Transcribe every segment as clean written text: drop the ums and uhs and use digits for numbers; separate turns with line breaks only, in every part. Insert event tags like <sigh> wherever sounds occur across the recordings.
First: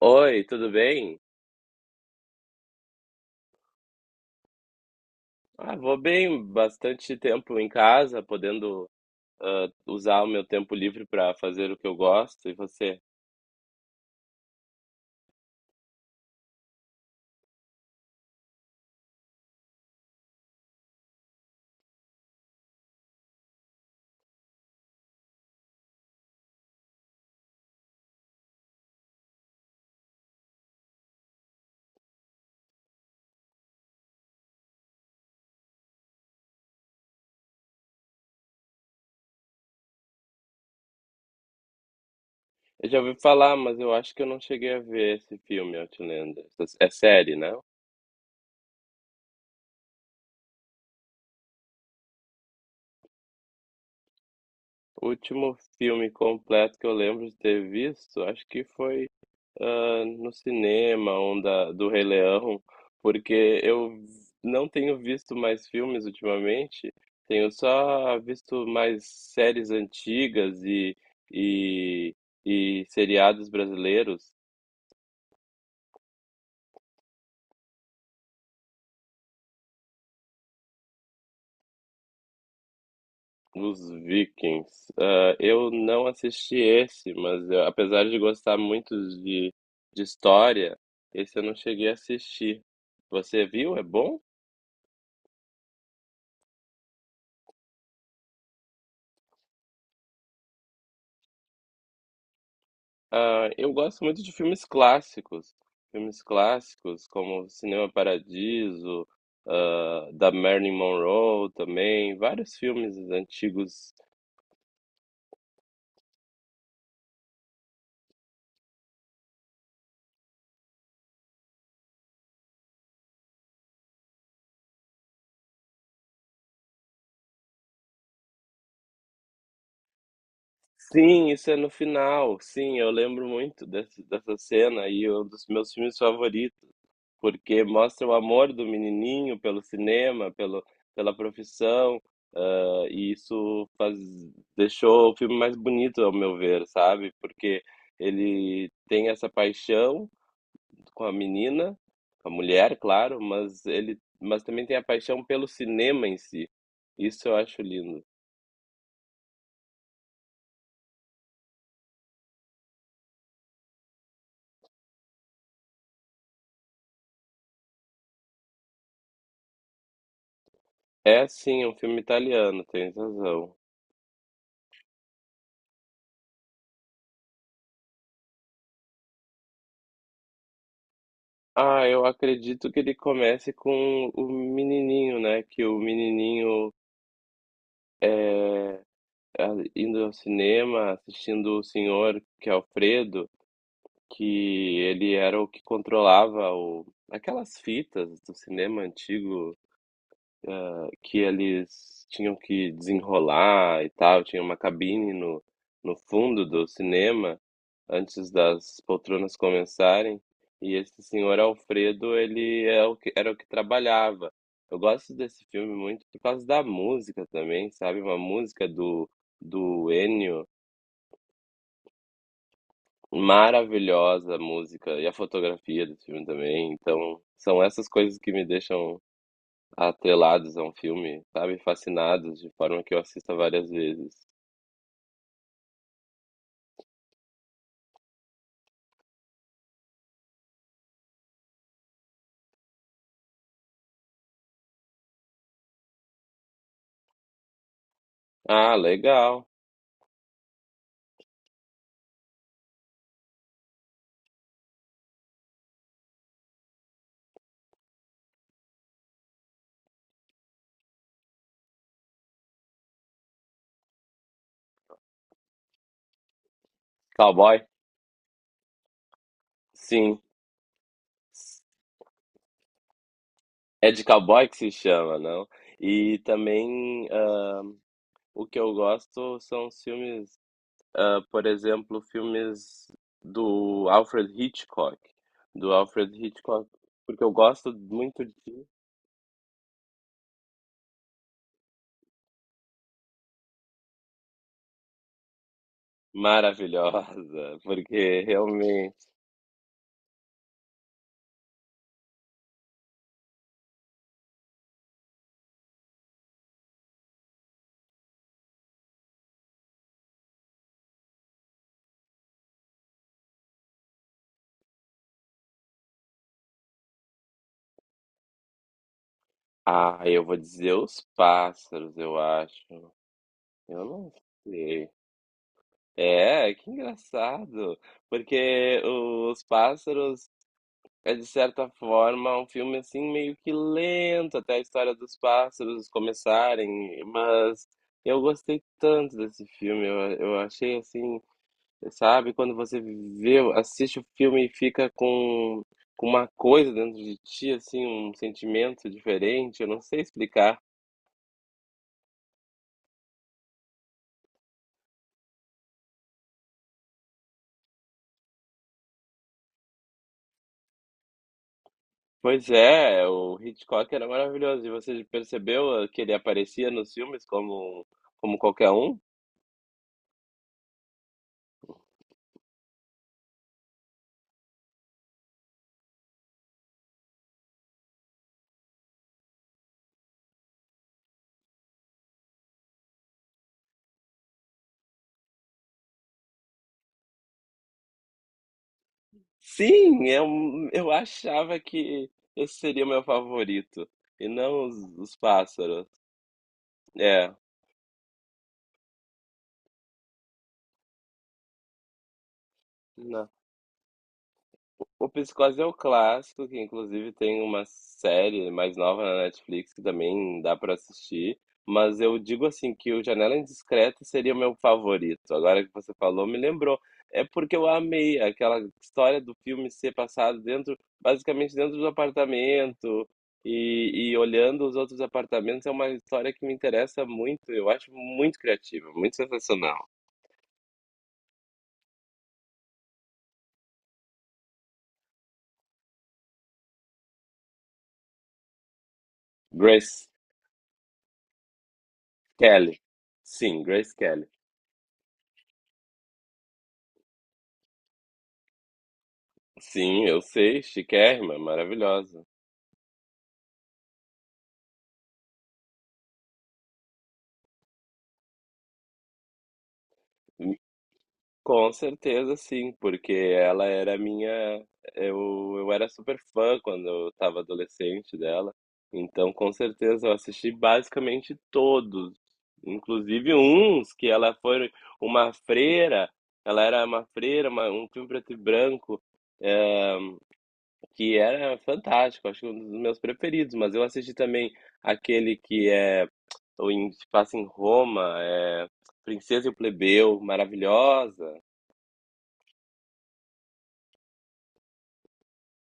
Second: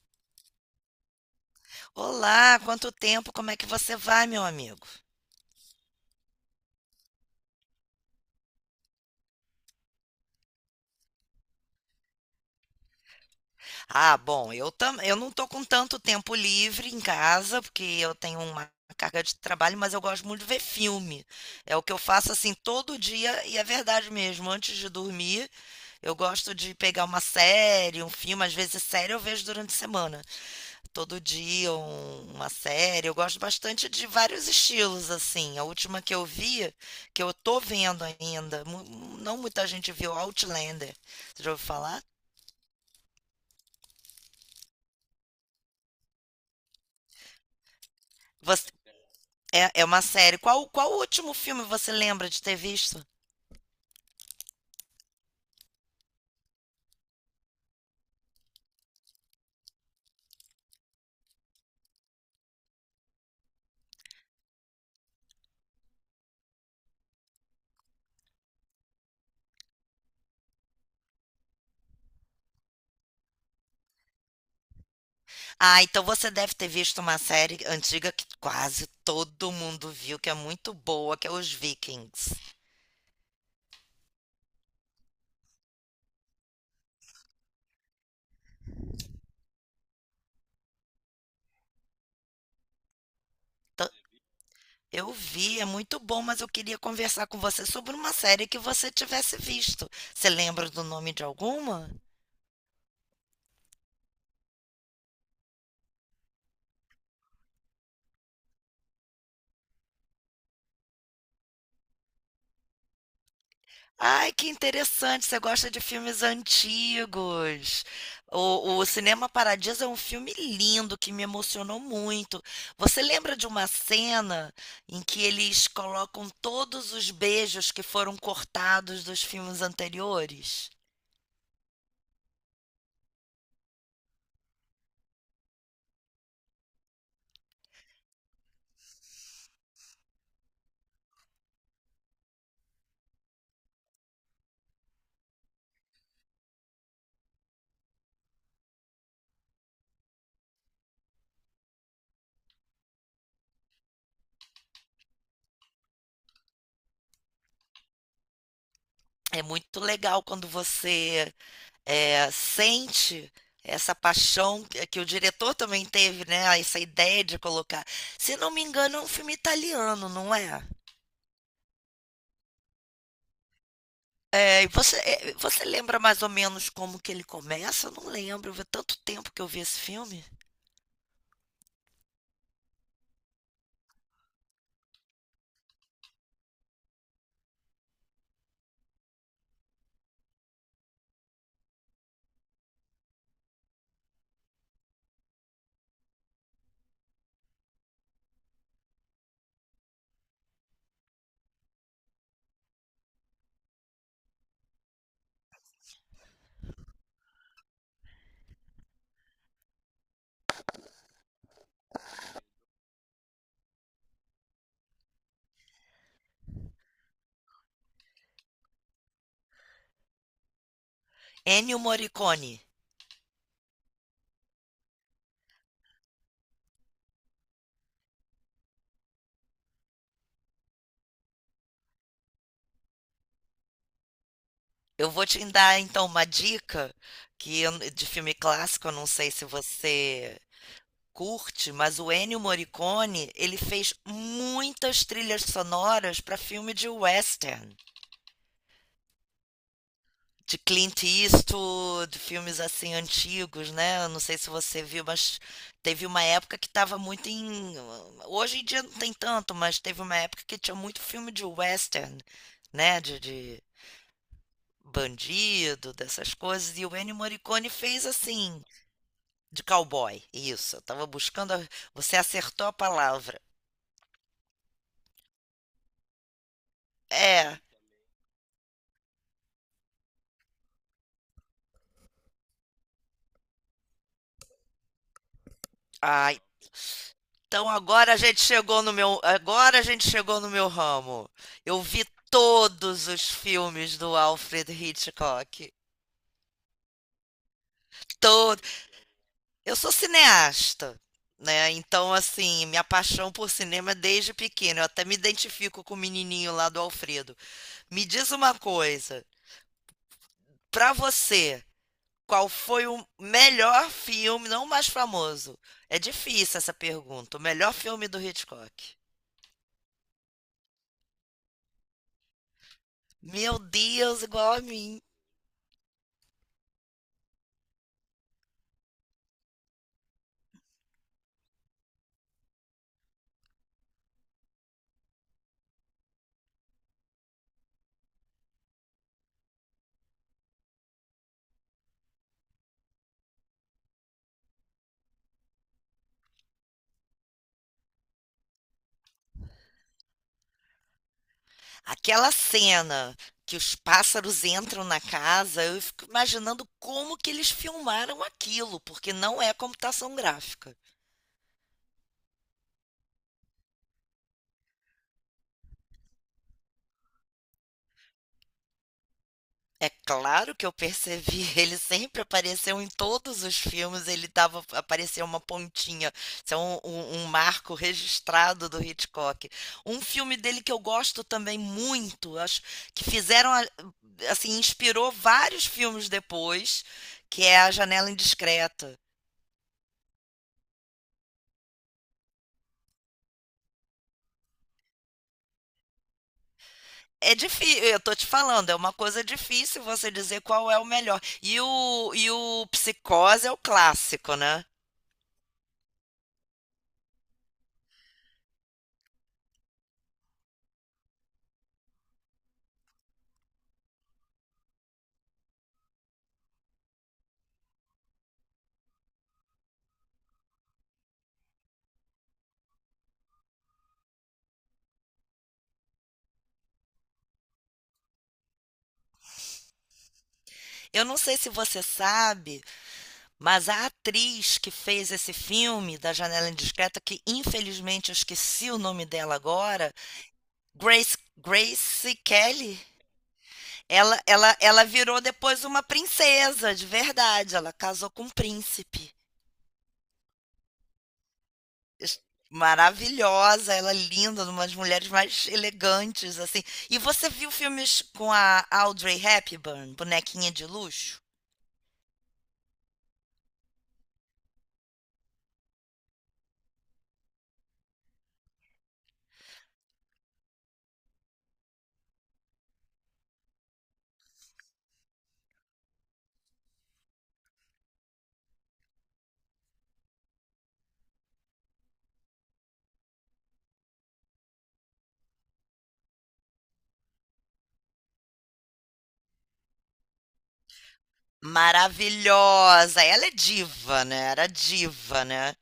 Oi, tudo bem?
Olá, quanto tempo? Como é que você vai, meu amigo?
Vou bem, bastante tempo em casa, podendo usar o meu tempo livre para fazer o que eu gosto. E você?
Ah, bom, eu não tô com tanto tempo livre em casa, porque eu tenho uma carga de trabalho, mas eu gosto muito de ver filme. É o que eu faço assim todo dia e é verdade mesmo, antes de dormir, eu gosto de pegar uma série, um filme, às vezes série eu vejo durante a semana. Todo dia uma série. Eu gosto bastante de vários estilos, assim. A última que eu vi, que eu tô vendo ainda, não muita gente viu, Outlander. Você já ouviu falar?
Eu já ouvi falar, mas eu acho que eu não cheguei a ver esse filme, Outlander. É série, né?
Você- é uma série. Qual o último filme você lembra de ter visto?
O último filme completo que eu lembro de ter visto, acho que foi no cinema, um do Rei Leão, porque eu não tenho visto mais filmes ultimamente, tenho só visto mais séries antigas e, e seriados brasileiros,
Ah, então você deve ter visto uma série antiga que quase todo mundo viu, que é muito boa, que é Os Vikings.
os Vikings. Ah, eu não assisti esse, mas apesar de gostar muito de, de história, esse eu não cheguei a assistir. Você viu? É
Então,
bom?
eu vi, é muito bom, mas eu queria conversar com você sobre uma série que você tivesse visto. Você lembra do nome de alguma?
Ah, eu gosto muito de filmes clássicos. Filmes clássicos como Cinema Paradiso, da Marilyn Monroe também, vários filmes antigos.
Ai, que interessante, você gosta de filmes antigos. O Cinema Paradiso é um filme lindo que me emocionou muito. Você lembra de uma cena em que eles colocam todos os beijos que foram cortados dos filmes anteriores?
Sim, isso é no final. Sim, eu lembro muito dessa cena e um dos meus filmes favoritos, porque mostra o amor do menininho pelo cinema, pela profissão. E isso faz, deixou o filme mais bonito, ao meu ver, sabe? Porque ele tem essa paixão com a menina, com a mulher, claro, mas ele, mas também tem a paixão pelo cinema em si. Isso eu acho lindo.
É muito legal quando você sente essa paixão que o diretor também teve, né? Essa ideia de colocar. Se não me engano, é um filme italiano, não é?
É sim, é um filme italiano, tem razão.
É, e você, você lembra mais ou menos como que ele começa? Eu não lembro, faz tanto tempo que eu vi esse filme.
Ah, eu acredito que ele comece com o menininho, né? Que o menininho indo ao cinema, assistindo o senhor, que é Alfredo, que ele era o que controlava o, aquelas fitas do cinema antigo, que eles tinham que desenrolar e tal, tinha uma cabine no fundo do cinema, antes das poltronas começarem, e esse senhor Alfredo, ele é o que, era o que trabalhava. Eu gosto desse filme muito por causa da música também, sabe? Uma música do Ennio.
Ennio Morricone.
Maravilhosa a música e a fotografia do filme também. Então, são essas coisas que me deixam atrelados a um filme, sabe? Fascinados, de forma que eu assista várias vezes.
Eu vou te dar então uma dica de filme clássico, eu não sei se você curte, mas o Ennio Morricone, ele fez muitas trilhas sonoras para filme de western.
Ah, legal.
De Clint Eastwood, filmes assim antigos, né? Eu não sei se você viu, mas teve uma época que estava muito em. Hoje em dia não tem tanto, mas teve uma época que tinha muito filme de western, né? De bandido, dessas coisas. E o Ennio
Cowboy?
Morricone fez assim, de
Sim.
cowboy. Isso, eu tava buscando. Você acertou a palavra.
É de cowboy que se chama, não? E também
É.
o que eu gosto são os filmes, por exemplo, filmes do Alfred Hitchcock. Do Alfred
Ai,
Hitchcock, porque eu
então
gosto
agora a
muito de
gente chegou no meu, agora a gente chegou no meu ramo. Eu vi todos os filmes do Alfred Hitchcock.
maravilhosa, porque
Todo.
realmente.
Eu sou cineasta, né? Então assim, minha paixão por cinema é desde pequeno. Eu até me identifico com o menininho lá do Alfredo. Me diz uma coisa, pra você, qual foi o melhor filme, não o mais famoso? É difícil essa pergunta. O melhor filme do Hitchcock.
Ah, eu vou dizer os pássaros, eu acho.
Meu
Eu não
Deus, igual a
sei.
mim.
É, que engraçado, porque os pássaros é de certa forma um filme assim meio que lento até a história dos pássaros começarem, mas eu gostei tanto desse filme, eu achei assim. Sabe? Quando você vê, assiste o filme e fica com uma coisa dentro de ti, assim, um sentimento diferente, eu não sei explicar.
Aquela cena que os pássaros entram na casa, eu fico imaginando como que eles filmaram aquilo, porque não é computação gráfica.
Pois é, o Hitchcock era maravilhoso. E você percebeu que ele aparecia nos filmes como, como qualquer um?
É claro que eu percebi, <laughs> ele sempre apareceu em todos os filmes, ele tava, apareceu uma pontinha, isso é um marco registrado do Hitchcock. Um filme dele que eu gosto também muito, acho que fizeram, assim, inspirou vários filmes depois, que é A Janela Indiscreta.
Sim, eu achava que esse seria o meu favorito, e não os pássaros. É,
É difícil, eu tô te falando, é uma coisa difícil você dizer qual é o melhor. E o
não.
Psicose é o clássico, né?
O Psicose é o clássico, que inclusive tem uma série mais nova na Netflix que também dá pra assistir, mas eu digo assim que o Janela Indiscreta seria o meu favorito. Agora que você falou, me lembrou. É porque eu amei aquela história do filme ser passado dentro, basicamente dentro do apartamento e olhando os outros apartamentos. É uma história que me interessa muito. Eu acho muito criativa, muito sensacional.
Eu não sei se você sabe, mas a atriz que fez esse filme da Janela Indiscreta, que infelizmente eu esqueci o nome dela agora,
Grace
Grace
Kelly.
Kelly,
Sim, Grace
ela,
Kelly.
ela, ela virou depois uma princesa, de verdade. Ela casou com um príncipe.
Sim, eu sei, chiquérrima,
es-
maravilhosa.
maravilhosa, ela é linda, uma das mulheres mais elegantes, assim. E você viu filmes com a Audrey Hepburn, bonequinha
Hum,
de luxo?
Com certeza, sim, porque ela era minha. Eu era super fã quando eu estava adolescente dela. Então, com certeza, eu assisti basicamente todos, inclusive uns que ela foi uma freira. Ela era uma freira, um filme preto e branco, eh, que era fantástico, acho que um dos meus preferidos. Mas eu assisti também aquele que é, ou em, se passa em Roma, é Princesa e o Plebeu, maravilhosa.
Maravilhosa, ela é diva, né? Era diva, né?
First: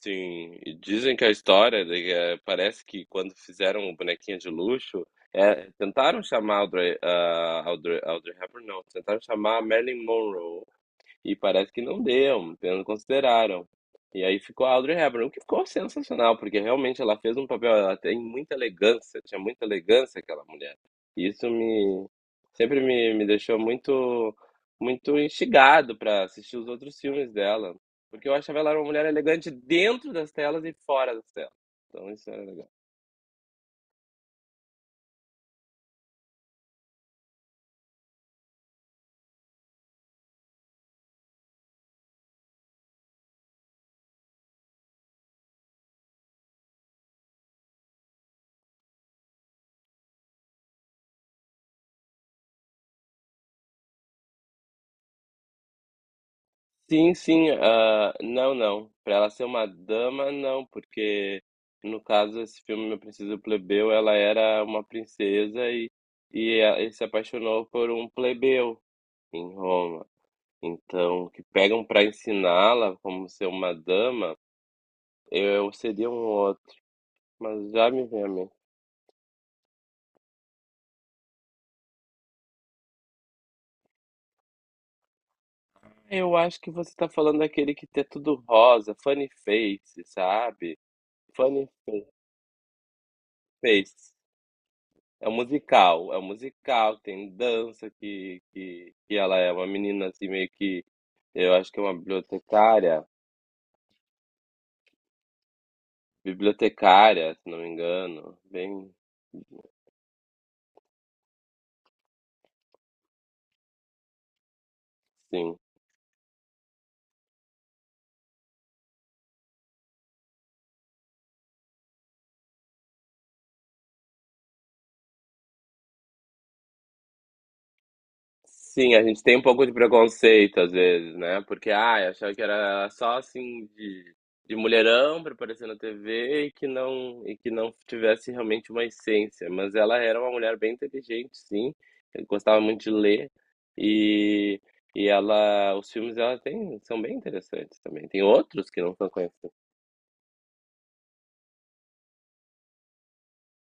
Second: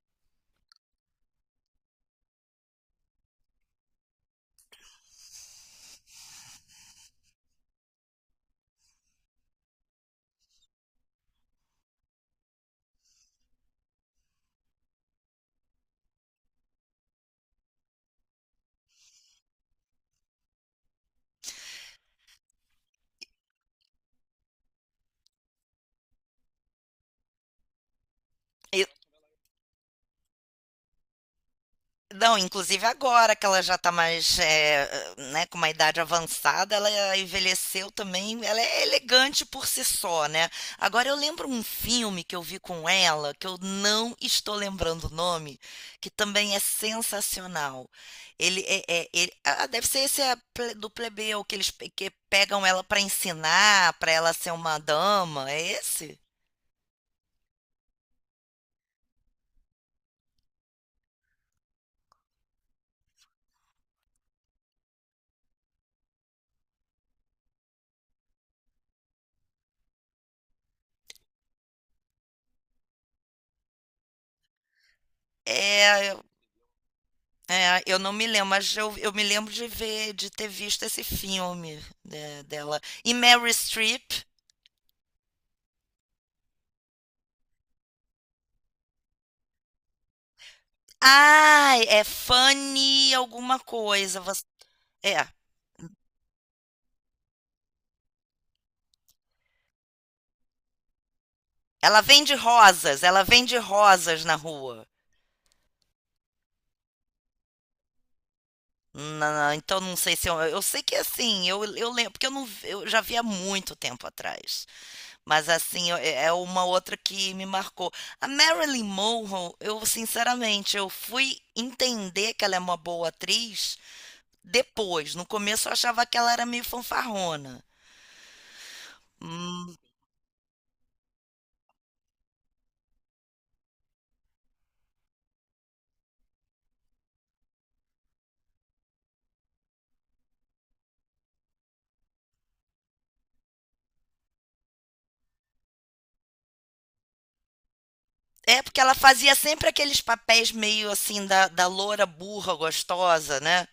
Sim, e dizem que a história de que, parece que quando fizeram o bonequinho de luxo, tentaram chamar Audrey Hepburn, não, tentaram chamar a Marilyn Monroe, e parece que não deu, então não consideraram. E aí ficou a Audrey Hepburn, o que ficou sensacional, porque realmente ela fez um papel, ela tem muita elegância, tinha muita elegância aquela mulher. E isso me deixou muito instigado para assistir os outros filmes dela, porque eu achava ela uma
E
mulher elegante dentro das telas e fora das telas. Então isso
Não,
era legal.
inclusive agora que ela já está mais, né, com uma idade avançada, ela envelheceu também, ela é elegante por si só, né? Agora eu lembro um filme que eu vi com ela, que eu não estou lembrando o nome, que também é sensacional. Ele deve ser esse é do plebeu que que pegam ela para ensinar, para ela ser uma dama, é esse?
Sim, sim. Não, não, para ela ser uma dama, não, porque no caso esse filme Meu Preciso Plebeu, ela era uma princesa e, ele se apaixonou por um plebeu em Roma. Então, o que pegam para ensiná-la como ser uma dama, eu seria um
É,
outro. Mas
É,
já
eu
me
não
vem
me
a
lembro,
mim.
mas eu me lembro de ter visto esse filme né, dela. E Mary Streep.
Eu acho que você tá falando daquele que tem tudo rosa, funny face, sabe? Funny
Ai, é
fa-
Fanny alguma
face.
coisa. É.
É um musical, tem dança que ela é uma menina assim meio que, eu acho que é uma bibliotecária,
Ela vende rosas na rua.
bibliotecária, se não me engano, bem
Então não sei se eu sei que assim, eu lembro, porque eu não vi- eu já vi há muito tempo atrás. Mas
sim.
assim, é uma outra que me marcou. A Marilyn Monroe, eu sinceramente, eu fui entender que ela é uma boa atriz. Depois, no começo eu achava que ela era meio fanfarrona.
Sim, a gente tem um pouco de
Hum,
preconceito às vezes, né? Porque, ai, achava que era só assim de mulherão pra aparecer na TV e que não tivesse realmente uma essência. Mas ela era uma mulher bem inteligente, sim. Eu gostava muito de ler e e ela, os filmes dela tem, são bem interessantes também. Tem
é,
outros
porque
que não
ela
são
fazia
conhecidos.
sempre aqueles papéis meio assim da loura burra gostosa, né?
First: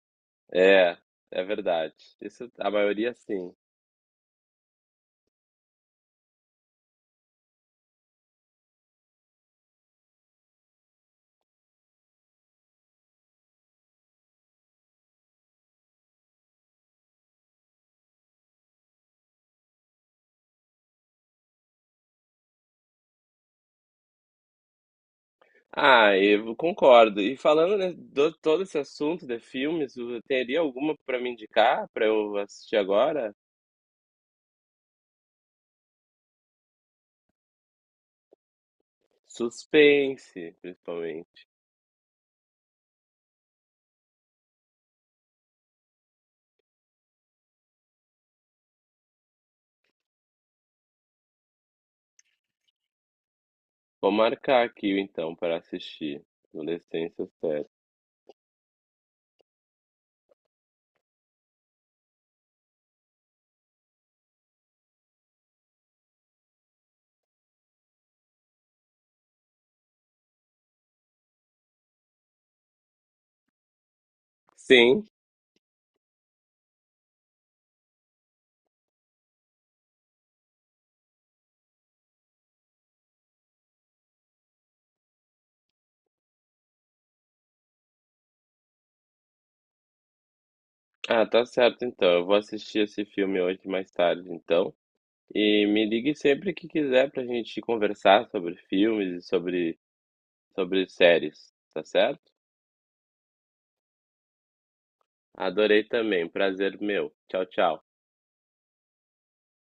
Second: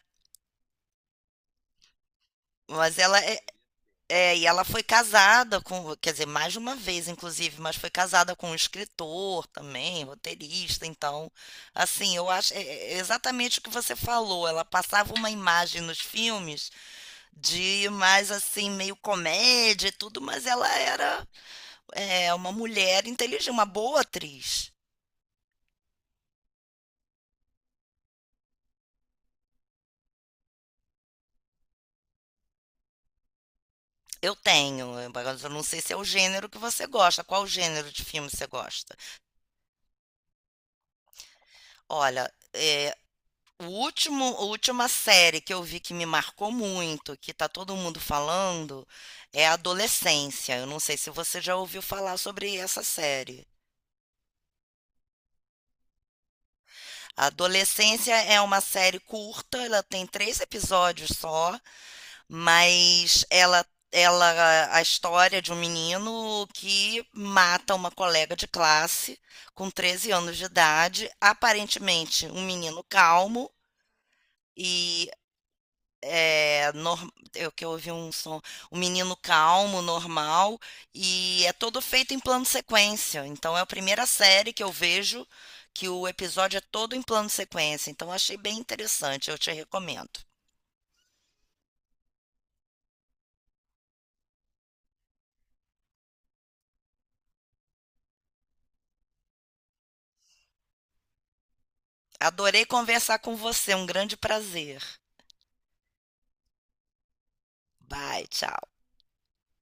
É, é verdade. Isso, a
Mas
maioria
ela é,
sim.
é, e ela foi casada com, quer dizer, mais de uma vez, inclusive, mas foi casada com um escritor também, roteirista, então, assim, eu acho é exatamente o que você falou. Ela passava uma imagem nos filmes de mais assim, meio comédia e tudo, mas ela era uma mulher inteligente, uma boa atriz.
Ah, eu concordo. E falando, né, do todo esse assunto de filmes, o- teria alguma para me indicar para eu assistir agora?
Eu tenho, eu não sei se é o gênero que você gosta, qual gênero de filme você gosta.
Suspense, principalmente.
Olha, a última série que eu vi que me marcou muito, que tá todo mundo falando, é Adolescência. Eu não sei se você já ouviu falar sobre essa série.
Vou marcar aqui então para assistir. Adolescência série.
Adolescência é uma série curta, ela tem três episódios só. Mas a história de um menino que mata uma colega de classe com 13 anos de idade, aparentemente um menino calmo
Sim.
e eu que eu ouvi um som, um menino calmo, normal, e é todo feito em plano sequência. Então é a primeira série que eu vejo que o episódio é todo em plano sequência. Então achei bem interessante, eu te recomendo.
Ah, tá certo então. Eu vou assistir esse filme hoje mais tarde, então. E me ligue sempre que quiser pra gente conversar sobre filmes e sobre sobre séries, tá certo?
Adorei conversar com você, um grande prazer.
Adorei também. Prazer meu. Tchau, tchau.
Bye, tchau.